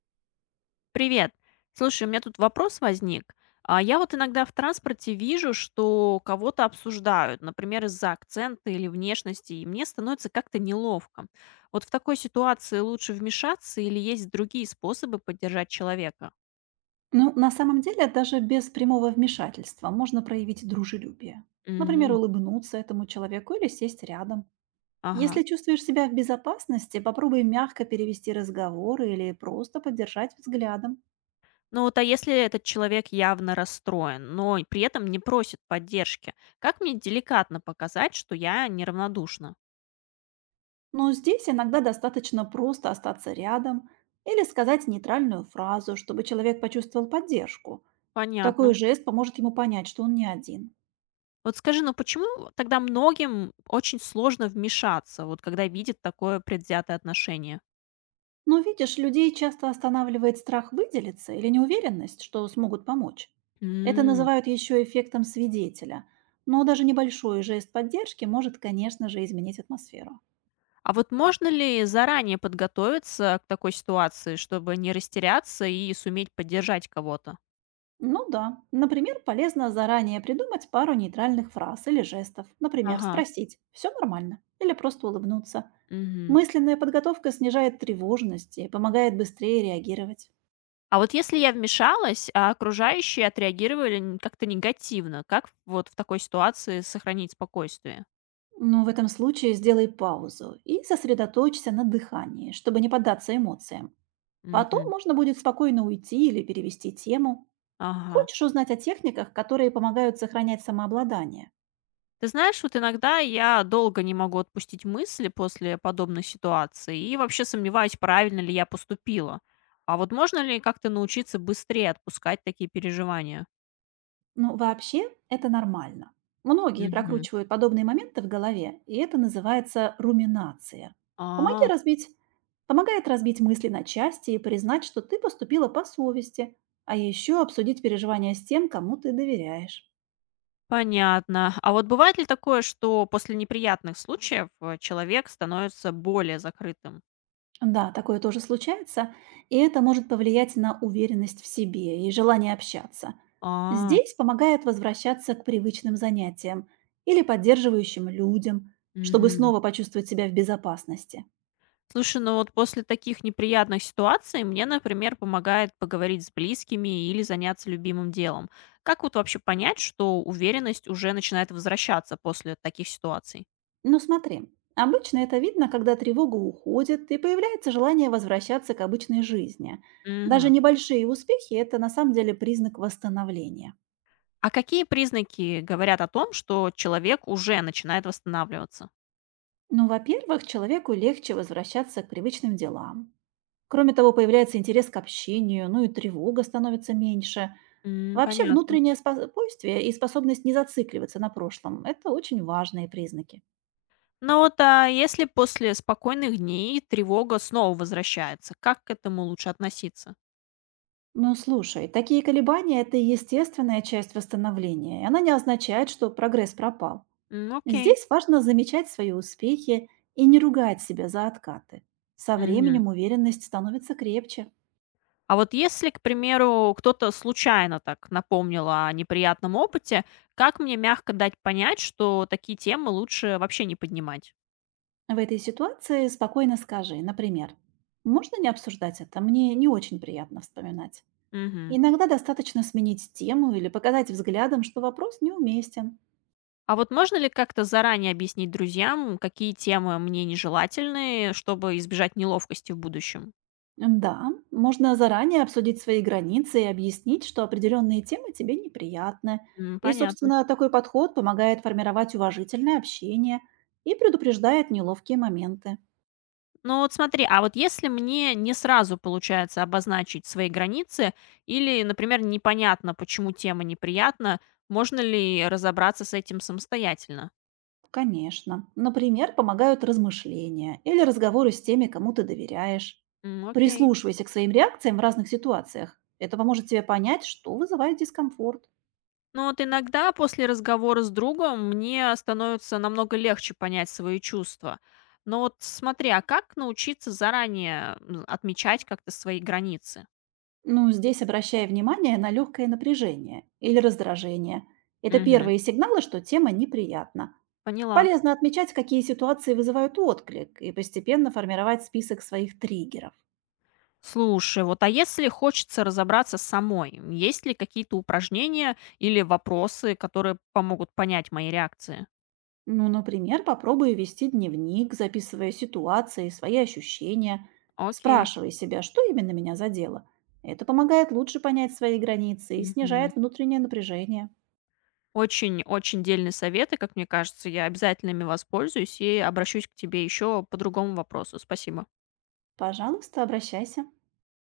Привет. Слушай, у меня тут вопрос возник. А я вот иногда в транспорте вижу, что кого-то обсуждают, например, из-за акцента или внешности, и мне становится как-то неловко. Вот в такой ситуации лучше вмешаться или есть другие способы поддержать человека? Ну, на самом деле, даже без прямого вмешательства можно проявить дружелюбие. Например, М. улыбнуться этому человеку или сесть рядом. Ага. Если чувствуешь себя в безопасности, попробуй мягко перевести разговор или просто поддержать взглядом. Ну вот, а если этот человек явно расстроен, но и при этом не просит поддержки, как мне деликатно показать, что я неравнодушна? Но здесь иногда достаточно просто остаться рядом или сказать нейтральную фразу, чтобы человек почувствовал поддержку. Понятно. Такой жест поможет ему понять, что он не один. Вот скажи, ну почему тогда многим очень сложно вмешаться, вот когда видят такое предвзятое отношение? Но видишь, людей часто останавливает страх выделиться или неуверенность, что смогут помочь. Это М. называют еще эффектом свидетеля. Но даже небольшой жест поддержки может, конечно же, изменить атмосферу. А вот можно ли заранее подготовиться к такой ситуации, чтобы не растеряться и суметь поддержать кого-то? Ну да, например, полезно заранее придумать пару нейтральных фраз или жестов. Например, Ага. спросить «все нормально» или просто улыбнуться. Мгм. Мысленная подготовка снижает тревожность и помогает быстрее реагировать. А вот если я вмешалась, а окружающие отреагировали как-то негативно, как вот в такой ситуации сохранить спокойствие? Но в этом случае сделай паузу и сосредоточься на дыхании, чтобы не поддаться эмоциям. Потом Мгм. можно будет спокойно уйти или перевести тему. Ага. Хочешь узнать о техниках, которые помогают сохранять самообладание? Ты знаешь, вот иногда я долго не могу отпустить мысли после подобной ситуации и вообще сомневаюсь, правильно ли я поступила. А вот можно ли как-то научиться быстрее отпускать такие переживания? Ну, вообще, это нормально. Многие Мгм. прокручивают подобные моменты в голове, и это называется руминация. Помоги А, разбить, помогает разбить мысли на части и признать, что ты поступила по совести, а еще обсудить переживания с тем, кому ты доверяешь. понятно. А вот бывает ли такое, что после неприятных случаев человек становится более закрытым? Да, такое тоже случается, и это может повлиять на уверенность в себе и желание общаться. А, Здесь помогает возвращаться к привычным занятиям или поддерживающим людям, чтобы мгм. снова почувствовать себя в безопасности. Слушай, ну вот после таких неприятных ситуаций мне, например, помогает поговорить с близкими или заняться любимым делом. Как вот вообще понять, что уверенность уже начинает возвращаться после таких ситуаций? Но смотри, обычно это видно, когда тревога уходит и появляется желание возвращаться к обычной жизни. Даже Мгм. небольшие успехи– это на самом деле признак восстановления. А какие признаки говорят о том, что человек уже начинает восстанавливаться? Ну, во-первых, человеку легче возвращаться к привычным делам. Кроме того, появляется интерес к общению, ну и тревога становится меньше. М, Вообще понятно. внутреннее спокойствие и способность не зацикливаться на прошлом– это очень важные признаки. Ну вот, а если после спокойных дней тревога снова возвращается, как к этому лучше относиться? Ну слушай, такие колебания– это естественная часть восстановления, и она не означает, что прогресс пропал. М, окей. Здесь важно замечать свои успехи и не ругать себя за откаты. Со Мгм. временем уверенность становится крепче. А вот если, к примеру, кто-то случайно так напомнил о неприятном опыте, как мне мягко дать понять, что такие темы лучше вообще не поднимать? В этой ситуации спокойно скажи, например, «Можно не обсуждать это? Мне не очень приятно вспоминать». Мгм. Иногда достаточно сменить тему или показать взглядом, что вопрос неуместен. А вот можно ли как-то заранее объяснить друзьям, какие темы мне нежелательны, чтобы избежать неловкости в будущем? Да, можно заранее обсудить свои границы и объяснить, что определенные темы тебе неприятны. М, И, понятно. собственно, такой подход помогает формировать уважительное общение и предупреждает неловкие моменты. Ну вот смотри, а вот если мне не сразу получается обозначить свои границы, или, например, непонятно, почему тема неприятна, можно ли разобраться с этим самостоятельно? Конечно. Например, помогают размышления или разговоры с теми, кому ты доверяешь. М, окей. Прислушивайся к своим реакциям в разных ситуациях. Это поможет тебе понять, что вызывает дискомфорт. Но вот иногда после разговора с другом мне становится намного легче понять свои чувства. Но вот смотри, а как научиться заранее отмечать как-то свои границы? Ну, здесь обращая внимание на легкое напряжение или раздражение. Это Мгм. первые сигналы, что тема неприятна. Поняла. Полезно отмечать, какие ситуации вызывают отклик, и постепенно формировать список своих триггеров. Слушай, вот а если хочется разобраться самой, есть ли какие-то упражнения или вопросы, которые помогут понять мои реакции? Ну, например, попробуй вести дневник, записывая ситуации, свои ощущения, Окей. спрашивая себя, что именно меня задело. Это помогает лучше понять свои границы и Мгм. снижает внутреннее напряжение. Очень-очень дельные советы, как мне кажется, я обязательно ими воспользуюсь и обращусь к тебе еще по другому вопросу. Спасибо. Пожалуйста, обращайся.